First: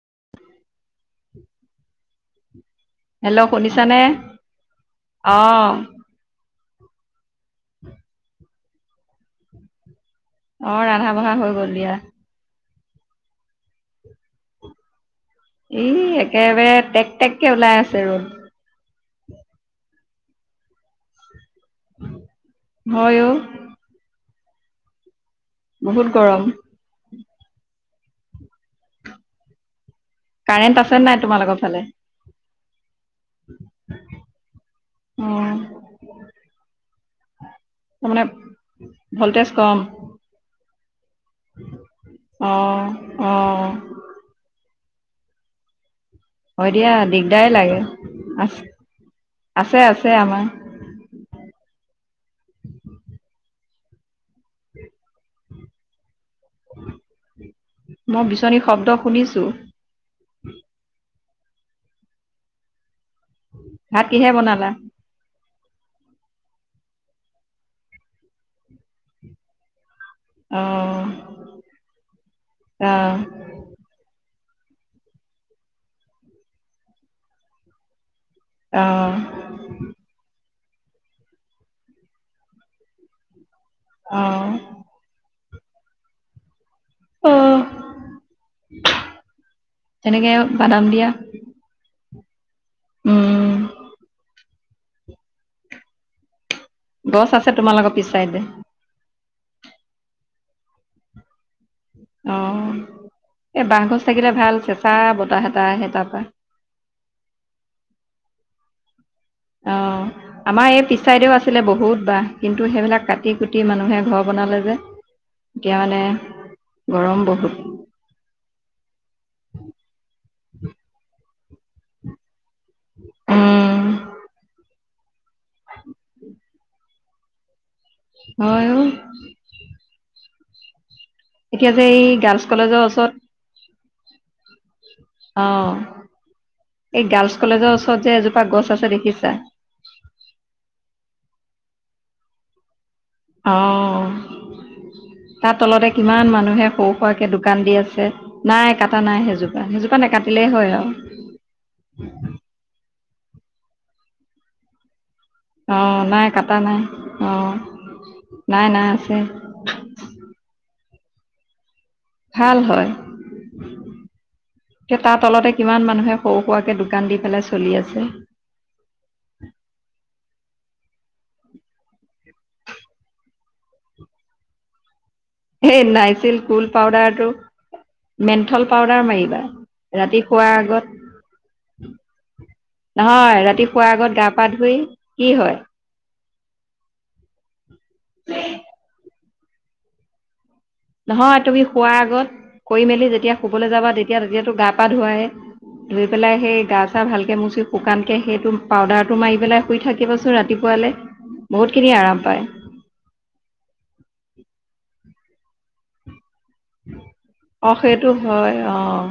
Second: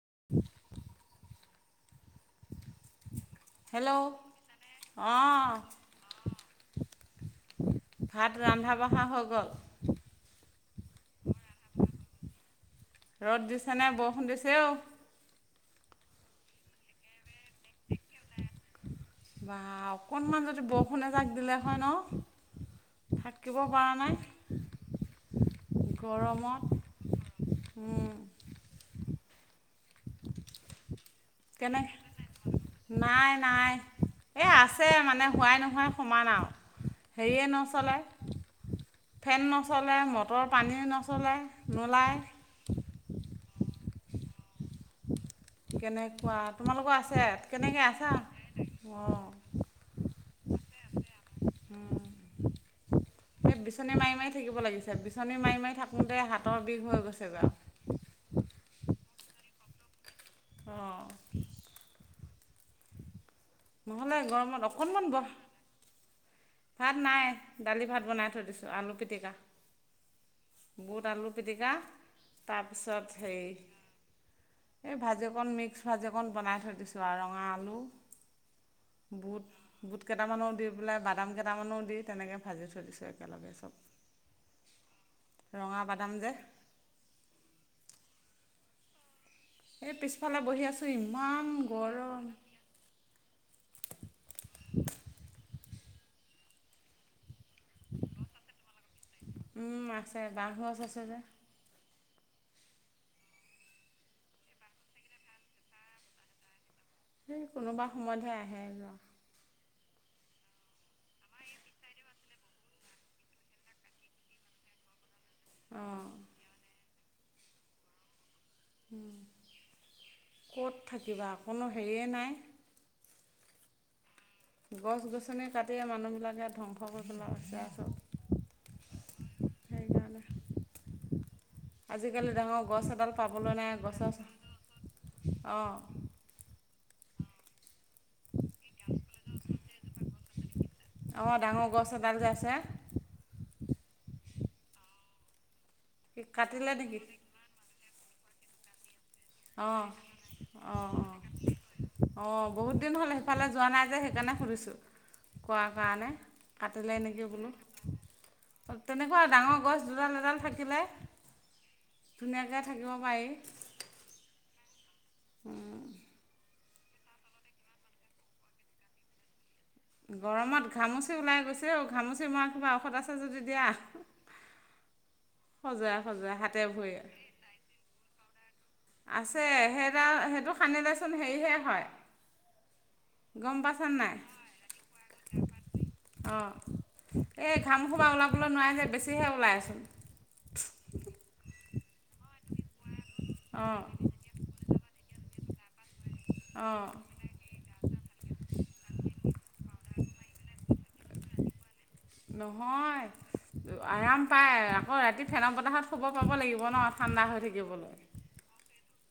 [unintelligible] Hello শুনিছানে অঁ অহ। ভাত ৰন্ধা বঢ়া হৈ গ'ল। অঁ ৰান্ধা বঢ়া হৈ গ'ল দিয়া। ৰ'দ দিছেনে বৰষুণ দিছেও। ই একেবাৰে টেক টেক কে ওলাই আছে ৰ'দ। বা অকণমান যদি বৰষুণ এজাক দিলে হয় হয় ন অ থাকিব পৰা নাই। বহুত গৰম। গৰমত উম। কাৰেণ্ট আছে নাই তোমাৰ লগৰ কেনে ফালে। নাই নাই এই আছে মানে হোৱাই অঁ নোহোৱ সমান আও। হেৰিয়ে নচলে তাৰমানে ফেন ভল্টেজ কম। নচলে মটৰ পানী ন। চলে নলায়। অ। কেনেক। অ দিয়া দিগদাৰ লাগে আ। অঁ আছে আছে আমাৰ। উম বিচনী মাৰি মাৰি। থাকিব লাগিছে বিচনী মাৰি মাৰি থাকোতে হাতৰ বিষ হৈ গৈছে বাৰু টো অ ভাত নহলে কিহে বনালা? গৰমত অকনমান বহ ভাত নাই দালি ভাত বনাই থৈ দিছোঁ আলু পিটিকা অঁ বুট আলু পিটিকা তাৰপিছত অঁ হেই এই ভাজ অকণ মিক্স ভাজি অকণ বনাই থৈ দিছোঁ আৰু ৰঙা আলু অঁ বুট বুট কেইটামানৰ দি পিলাই বাদাম কটামানো দি তেনেকৈ ভাজি থৈ দিছোঁ একেলগে চব আহ ৰঙা বাদাম যে আহ এই পিছফালে বহি আছো ইমান গৰম উম গছ আছে তোমালোকৰ পিছাই দে আছে বাঁহ গছ আছে যে অ এই বাহ গজ থাকিলে ভাল চেঁচা বতাহ এটা আহে তাৰ পৰা সেই কোনোবা সময়তহে আহে যোৱা অ আমাৰ এই পিছাইদেউ আছিলে বহুত বাহ কিন্তু সেইবিলাক কাটি কুটি মানুহে ঘৰ বনালে যে এতিয়া মানে অঁ গৰম বহুত ক'ত থাকিবা অকণো হেৰিয়ে নাই উম গছ গছনি কাটিয়ে মানুহবিলাকে ধ্বংস কৰিবেলাই বিচ আছোঁ হয় অ এতিয়া যে এই আজিকালি গাৰ্লছ ডাঙৰ কলেজৰ গছ ওচৰত এডাল পাবলৈ নাই গছৰ অ অঁ এই গাৰ্লচ কলেজৰ ওচৰৰ তই যে এজোপা গছ আছে দেখিছা। অমাৰ ডাঙৰ গছ এডাল যে আছে। অ তাৰ তলতে কি কিমান মানুহে কাটিলে সৰু নেকি সোৰাকে দোকান দি আছে। নাই কটা নাই সেইজোপা অঁ সেইজোপা নে কাটিলেই হয় অঁ অঁ আৰু সফালে যোৱা নাই যে সেইকাৰণে সুধিছোঁ কৰ অ' কাৰণে নাই কাটা নাই কাটিলে এনেকৈ বোলো। অ' নাই নাই আছে তেনেকুৱা ডাঙৰ গছ দুডাল এডাল থাকিলে। ভাল ধুনীয়াকৈ হয় থাকিব পাৰি। তে তাৰ তলতে কিমান মানুহে সৰু সুৱাকে দোকান দি পেলাই চলি আছে। গৰমত ঘামুচি ওলাই গৈছে অ ঘামুচি মাৰ কিবা ঔষধ আছে যদি দিয়া। [inaudible] হ খজুৱাই খজুৱাই নাইছিল হাতে কুল ভৰিয়ে। পাউদাৰটো মেন্থল পাউদাৰ মাৰিবা আছে ৰাতি সেই শোৱাৰ সেইটো আগত খান্দিলেচোন হেৰিহে হয়। নহয় গম ৰাতি পাইছানে শুৱোৱাৰ নাই? আগত গা পা ধুই কি হয়। অঁ এই ঘাম খোবা ওলাবলৈ নোৱাৰাই যে বেছিহে ওলাই আছো। নহয় তুমি শোৱাৰ আগত কৰি মেলি যেতিয়া শুবলৈ অঁ যাবা তেতিয়া তেতিয়াতো গা পা ধুৱায়েই ধুইপেলাই সেই গা অঁ চা ভালকে মচি শুকানকে সেইটো পাউদাৰটো মাৰি পেলাই শুই থাক- কিব চোন ৰাতিপুৱালৈ বহুত নহয় আৰাম পায় আকৌ ৰাতি ফেন বতাহত শুব খোৱাব লাগিব ন ঠাণ্ডা হৈ থাকিব অ' সেইটো হয় অ'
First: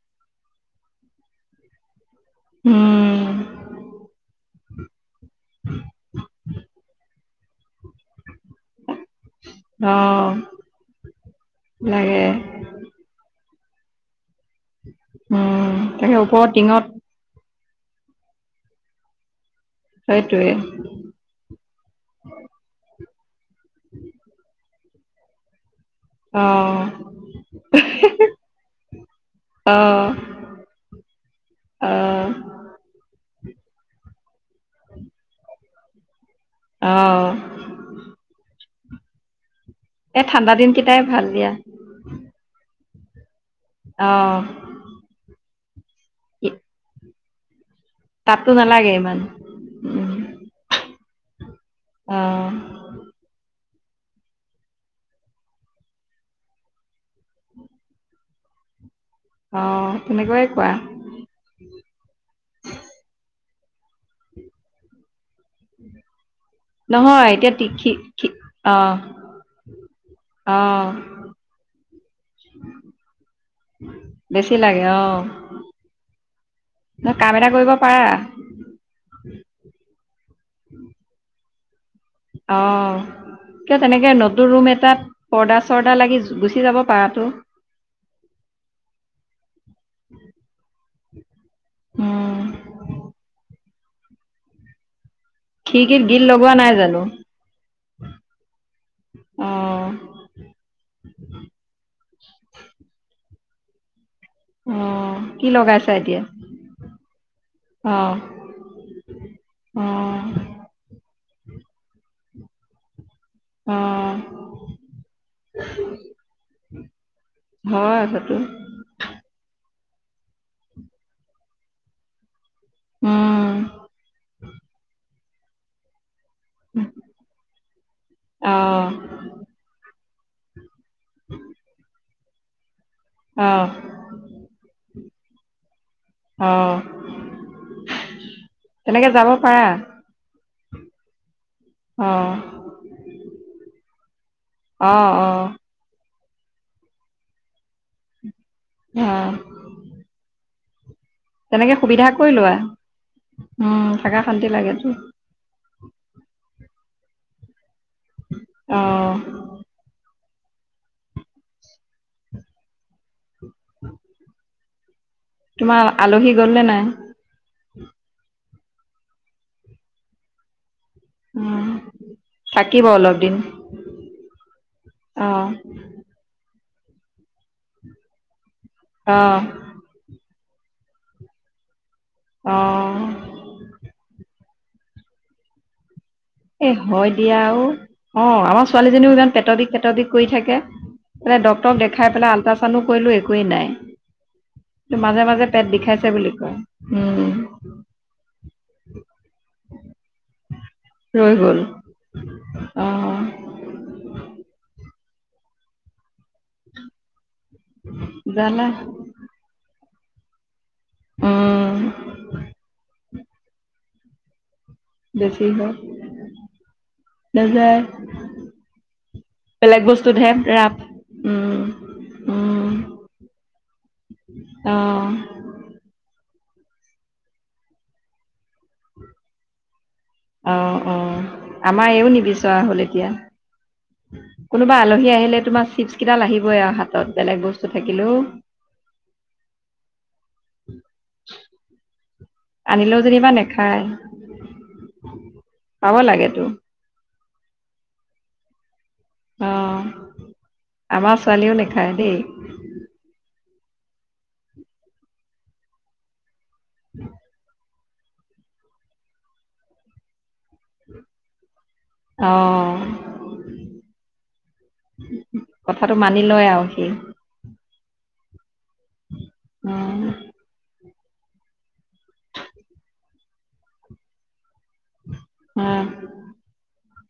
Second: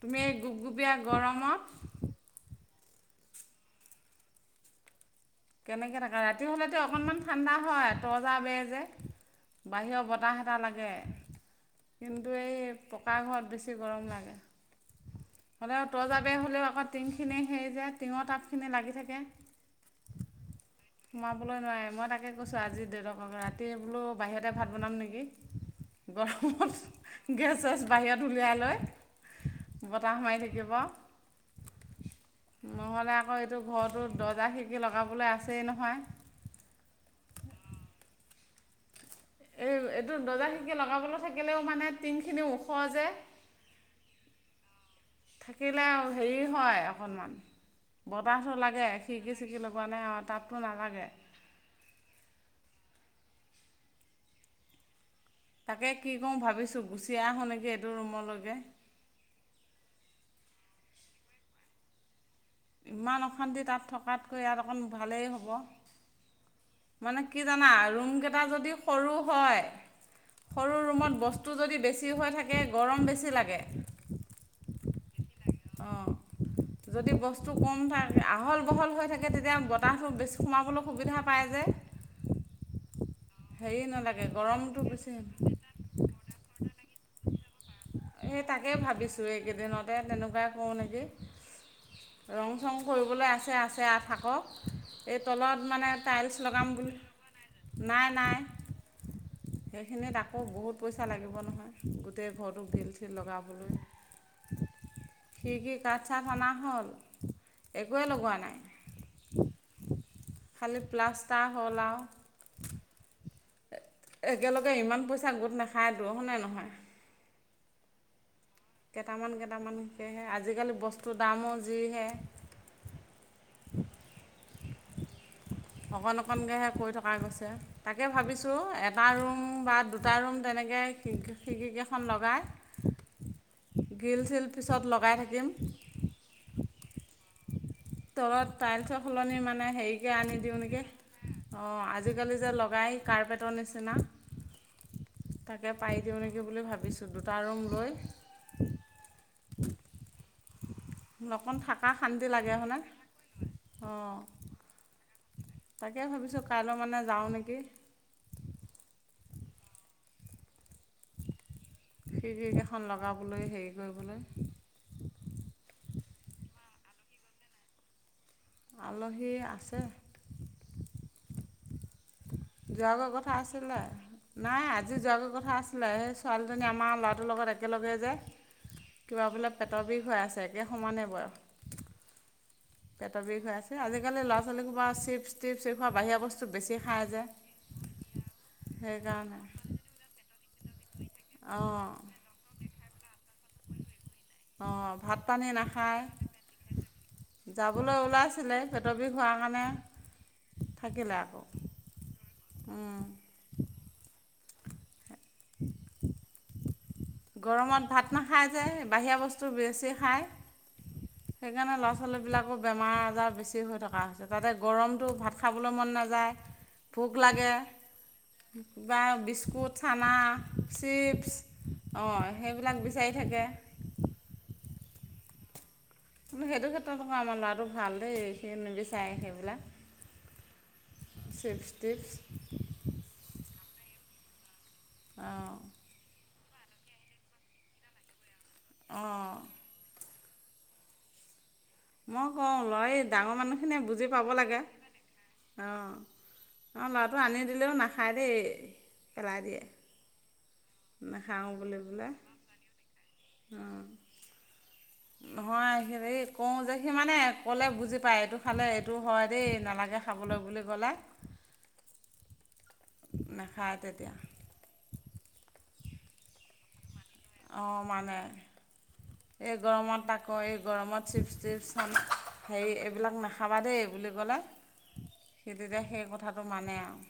গুপ গুপীয়া গৰমত। উম কেনেকে থাকে ৰাতি হলেতো অকনমান ঠাণ্ডা হয় ত জা বে যে অ বাহিৰৰ বতাহ এটাহ লাগে। লাগে কিন্তু এই পকা ঘৰত বেছি। গৰম লাগে উম হলে তই তাকে জাগে ওপৰৰ হ'লেও আকৌ টিঙত টিং খিনি সেই যে টিঙৰ টাপখিনি লাগি থাকে। সেইটোৱে সোমাবলৈ নোৱাৰে মই তাকে কৈছো আজি দেউতাক ৰাতি বোলো বাহিৰতে ভাত বনাম নেকি অ গৰমত গেছ চেছ বাহিৰত উলিয়াই লয়। অ বতাহ মাৰি থাকিব অ নহ'লে আকৌ। কি ঘৰতো দৰ্জা খিৰ্কি লগাবলৈ আছেই নহয়। অঁহ এই এইটো দৰ্জা দিন খিৰ্কী কেইটাই লগাবলৈ ভাল দিয়া থাকিলেও মানে টিংখিনি ওখ যে। অহ থাকিলে আৰু হেৰি হয় অকণমান তাপতো বতাহটো লাগে নালাগে ইমান খিৰিকি চিকি লগোৱা নাই আৰু তাততো নালাগে। অহ তাকে কি কওঁ ভাবিছোঁ গুচি আহোঁ নেকি এইটো ৰুমলৈকে অহ তেনেকুৱাই কোৱা। ইমান অশান্তি তাত থকাতকৈ ইয়াত অকণ ভালেই হ'ব। মানে নহয় কি এতিয়া জানা তিখি ৰুমকেইটা যদি অ সৰু হয়। অ সৰু ৰুমত বস্তু যদি বেছি হৈ থাকে গৰম বেছি লাগে। বেছি লাগে অ অ ন যদি কাম এটা বস্তু কৰিব কম পাৰা থাকে আহল বহল হৈ থাকে তেতিয়া বতাহ বেছি সোমাবলৈ সুবিধা পায় যে। অ কিয় হেৰি তেনেকে নালাগে নতুন ৰুম গৰমটো এটাত বেছি পৰ্দা চৰ্দা লাগি গুচি যাব পাৰাতো। সেই তাকেই ভাবিছোঁ এইকেইদিনতে তেনেকুৱাই কৰোঁ নেকি? উম ৰং চং কৰিবলৈ আছে আছে আ থাকক। এই তলত মানে খিৰিকীত গিল টাইলছ লগোৱা লগাম নাই বুলি জানো? নাই নাই। অঁ সেইখিনিত অঁ কি খিৰকি লগাইছা কাঠ এতিয়া? চাঠ অনা হ'ল? একোৱে অঁ লগোৱা নাই অঁ খালি প্লাষ্ট ষ্টা হল আও অঁ একেলগে ইমান পইচা গোট নাখায় টো হয় নে নহয় হয় সেইটো কেইটামান কেইটামানকেহে আজিকালি বস্তুৰ দামো যিহে উম অকন অকণকৈহে কৈ থকা গৈছে তাকে ভাবিছোঁ অঁ এটা ৰুম বা দুটা ৰুম তেনেকৈ খিৰকি কেইখন লগাই অঁ গ্ৰিল চিল পিছত লগাই থাকিম অঁ তলত টাইলচৰ তেনেকে যাব সলনি পাৰা মানে হেৰিকে আনি দিওঁ নেকি অ অঁ আজিকালি যে লগাই কাৰ্পেটৰ নিচিনা অ অ দিও নেকি বুলি ভাবিছোঁ দুটা ৰুম লৈ অহ অকণ থকা শান্তি লাগে লোৱা হয়নে উম অঁ থাকা শান্তি লাগেতো তাকে ভাবিছোঁ কাইলৈ মানে যাওঁ নেকি অহ খিৰকিকেইখন লগাবলৈ হেৰি কৰিবলৈ তোমাৰ আলহী গলনে নাই আলহী আছে উম থাকিব যোৱাগৈ অলপ দিন কথা আছিলে নাই আজি যোৱাগৈ অঁ কথা আছিলে সেই ছোৱালী আমাৰ ল'ৰাটোৰ লগত একেলগে যে কিবা অঁ বোলে পেটৰ বিষ হৈ আছে এতিয়া সমান নে বয়স অহ পেটৰ বিষ হৈ আছে আজিকালি ল'ৰা ছোৱালী সোপা চিপ্চ টিপ্চ এ এ হয় দিয়া অ আমাৰ ছোৱালীজনীও ইমান সেইকাৰণে পেটৰ বিষ পেতৰ বিষ কৰি থাকে মানে ডক্তৰক অঁ দেখাই পেলাই আল্ট্ৰাচনো কৰিলো একোৱেই নাই অঁ ত ভাত মাজে পানী মাজে পেট নাখায় বিখাইছে বুলি কয় উম যাবলৈ ওলাইছিলে পেটৰ বিষ হোৱাৰ কাৰণে থাকিলে ৰৈ আকৌ গল আহ গৰমত ভাত নাখায় যে জালা বাহিৰা বস্তু বেছি খায় সেইকাৰণে উম ল'ৰা ছোৱালী বিলাকৰ বেমাৰ আজাৰ বেছি হৈ থকা হৈছে তাতে গৰমটো ভাত বেছি খাবলৈ হয় মন নাযায় ভোক লাগে নাযায় কিবা‌ বিস্কুট বেলেগ চানা বস্তুতহে ৰাপ উম চিপছ অ‌ উম সেইবিলাক বিচাৰি থাকে অ কিন্তু সেইটো ক্ষেত্ৰত আকৌ আমাৰ ল'ৰাটো ভাল দেই সি নিবিচাৰে সেইবিলাক অ অ চিপছ আমাৰ এইও টিপছ নিবিচৰা হ'ল এতিয়া কোনোবা আলহী আহিলে অঁ তোমাৰ চিপছ কেইডাল আহিবই আৰু হাতত বেলেগ বস্তু থাকিলো অঁ [unintelligible] মই কওঁ লৰা এই আনিলেও যেনিবা ডাঙৰ মানুহ খিনিয়ে নেখায় বুজি পাব লাগে অ পাব লাগেতো অ ল টো আনি দিলেও নাখায় দেই পেলাই অ দিয়ে আমাৰ নাখাওঁ ছোৱালীও বুলি নেখায় বোলে দেই নহয় হেৰি কও যে সি মানে ক'লে বুজি পাই এইটো খালে এইটো হয় দেই নালাগে খাবলৈ বুলি ক'লে অ নাখায় তেতিয়া। কথাটো মানি লয় আৰু সি অঁ মানে, এই অ গৰমত আকৌ এই গৰমত চিপক্ৰিপচন হেৰি এইবিলাক নাখাবা দেই বুলি কলে। সেইটো তেতিয়া সেই কথাটো মানে আৰু।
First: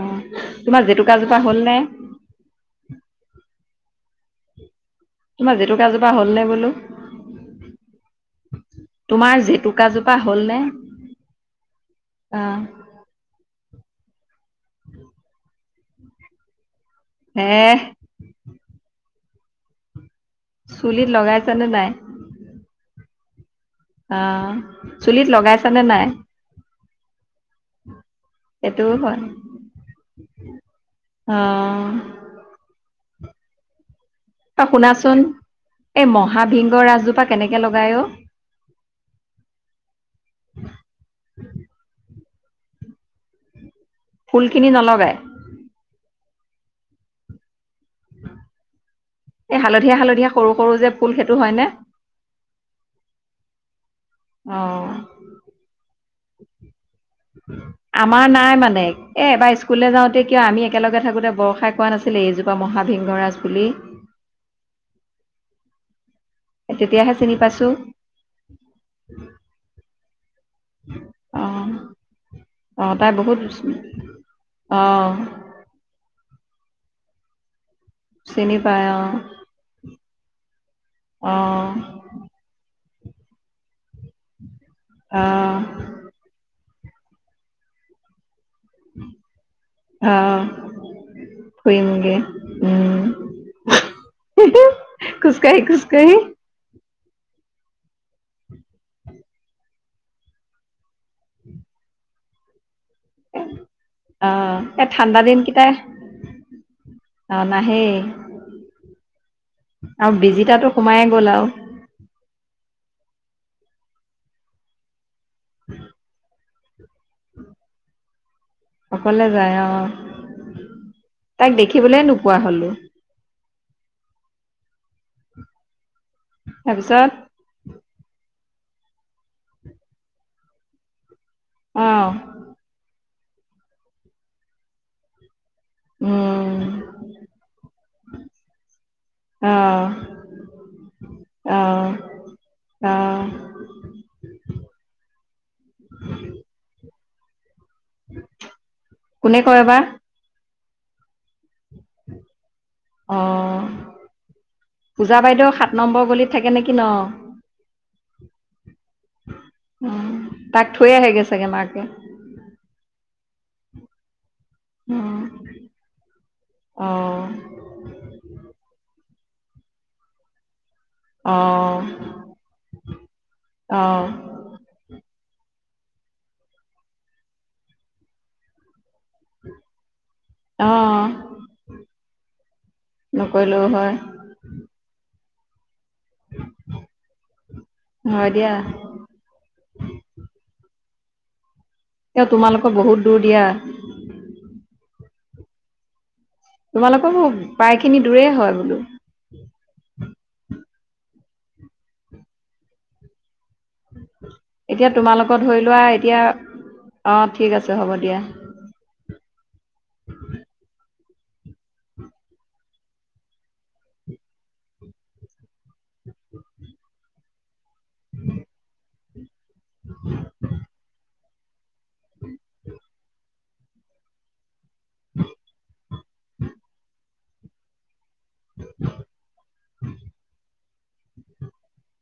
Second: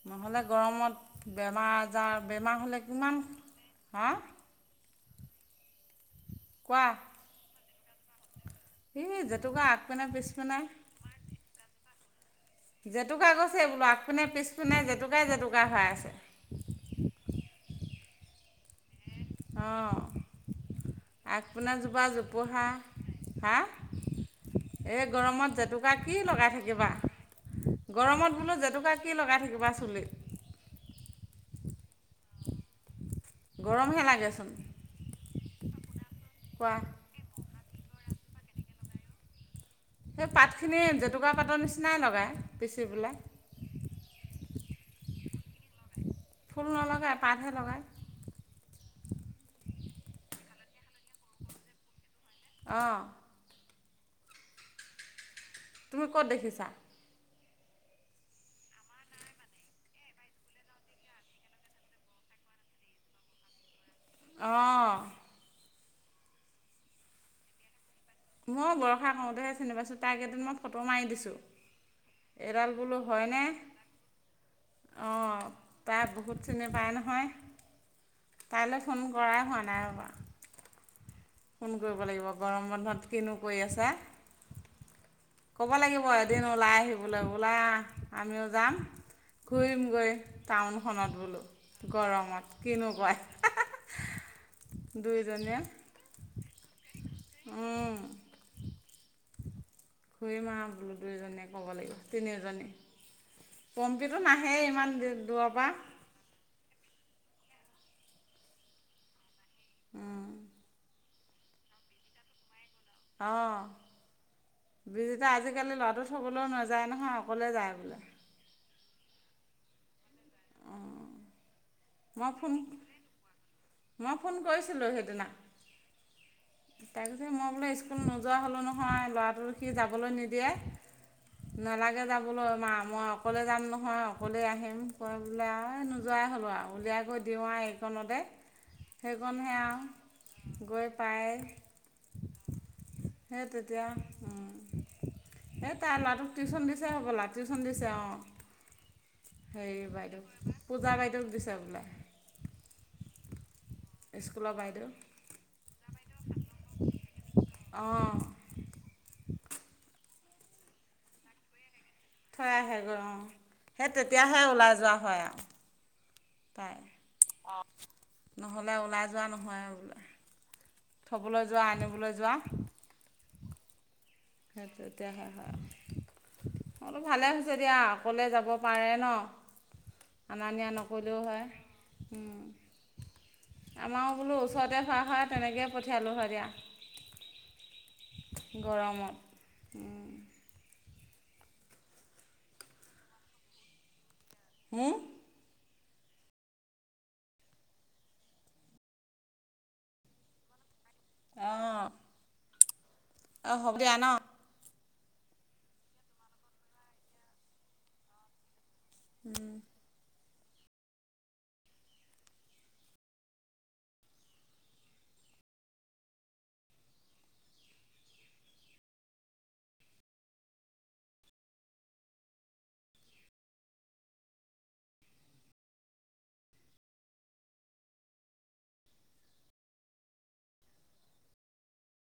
অ নহলে তোমাৰ গৰমত জেতুকাজোপা বেমাৰ- হ'লনে আজাৰ বেমাৰ হলে কিমান হা! তোমাৰ জেতুকাজোপা হ'ল নে বোলো? স তোমাৰ জেতুকা আগ পিনে জেতুকাজোপা পিছপিনে হ'লনে অ জেতুকা গছ বোলো আগফিনে পিছপিনে জেতুকাই জেতুকা হৈ আছে এহ অঁ আগ লগাইছানে নাই পোনাজোপা জোপোহা হাঁ অ চুলিত লগাইছানে নাই? কি লগাই থাকিবা গৰমত বোলো সেইটোও জেতুকা কি হয় লগাই থাকিবা চুলিত অ গৰম হে লাগে ত শুনাচোন এই মহা কোৱা ভিংগ ৰাজজোপা কেনেকে লগায় অ সেই পাতখিনি জেতুকা পাতৰ নিচিনাই লগাই পিচি পেলাই ফুলখিনি নলগাই ফুল নলগাই পাতহে লগায় এ হালধীয়া হালধীয়া সৰু সৰু যে ফুল সেইটো হয় নে? অঁ আহ তুমি ক'ত দেখিছা? আমাৰ নাই মানে এবাৰ স্কুলে যাওঁতে কিয় আমি একেলগে থাকোতে বৰ খাই কোৱা নাছিলে? এইজোপা মহাবিংগৰাজ বুলি আহ। তেতিয়াহে চিনি পাইছো। মই বৰষা কৰওঁতেহে চিনি পাইছোঁ তাৰ কেইদিন মই ফটো মাৰি দিছোঁ। এইডাল আহ বোলো তাই বহুত হয়নে আহ। অঁ তাই বহুত চিনি পায় নহয়, চিনি কাইলৈ পায় ফোন অ' কৰাই হোৱা নাই ৰ'বা! অ' ফোন কৰিব লাগিব গৰম বন্ধত কিনো কৰি আছে? অ' ক'ব লাগিব এদিন ওলাই আহি বোলে বোলা আমিও যাম। ঘূৰিম গৈ অ' টাউনখনত বোলো ফুৰিমগে গৰমত কিনো উম কয় হা হা। দুইজনিয়ে। খোজকাঢ়ি খোজকাঢ়ি উম। খৰি মা বোলো দুই এজনীয়ে ক'ব লাগিব তিনিজনী। পম্পীটো অ' নাহেই এই ইমান ঠাণ্ডা দূৰৰ পৰা। দিনকেইটাই অ নাহেই আৰু বিজিতাটো সোমাই ব'লাও। অঁ, বিজু আজিকালি ল'ৰাটো থবলৈও না যায় নহয় অকলে যায় বোলে। অকলে যায় অহ, তাইক দেখিবলৈ মই নোপোৱা ফোন হলো। মই ফোন কৰিছিলোঁ সেইদিনা, তাৰপিছত তাৰপিছে মই বোলে স্কুল নোযোৱা হ'ল নহয় ল'ৰাটো সি যাবলৈ নিদিয়ে, নালাগে অ' যাবলৈ মা ম অকলে যাম নহয়, অকলে আহিম কৈ বোলে আৰু নোযোৱাই হ'লোঁ উম আৰু। উলিয়াই কৈ দিওঁ আৰু এইকণতে। সেইকণ আহ সেয়াও গৈ পায়। অ। তেতিয়া উম এই তাই ল'ৰাটোক টিউচন দিছে হ'বলা, টি দিছে অ, কোনে কয় হেৰি বা বাইদেউ পূজা বাইদেউক দিছে বোলে। অঁহ স্কুলৰ বাইদেউ পূজা বাইদেউ সাত নম্বৰ গলিত থাকে নেকি ন? অঁ উম, তাক থৈ আহেগে চাগে মাকে থৈ আহে গৈ অ' সেই তেতিয়াহে ওলাই যোৱা হয় আৱ। তাই, অ অ নহ'লে ওলাই যোৱা নহয় আৰু বোলে। অ থ'বলৈ যোৱা আনিবলৈ যোৱা। অ'। সেই তেতিয়া হে হয় আৰু। অ' ভালে হৈছে দিয়া, অকলে যাব পাৰে ন। অনা নিয়া অ নকৰিলেও হয়। উম'। নকৰিলেও হয় আমাৰ বোলো ওচৰতে হোৱা হয় তেনেকে পঠিয়ালোঁ হয় দিয়া, হয় দিয়া গৰমত। উম'। এ তোমালোকৰ বহুত দূৰ দিয়া। হুম! তোমালোকৰ পায়খিনি দূৰে হয় বোলো। অ হব দিয়া ন? এতিয়া তোমালোকৰ ধৰি লোৱা এতিয়া, অঁ ঠিক আছে হ'ব দিয়া। উম'। [unintelligible] উম'। [unintelligible] [unintelligible]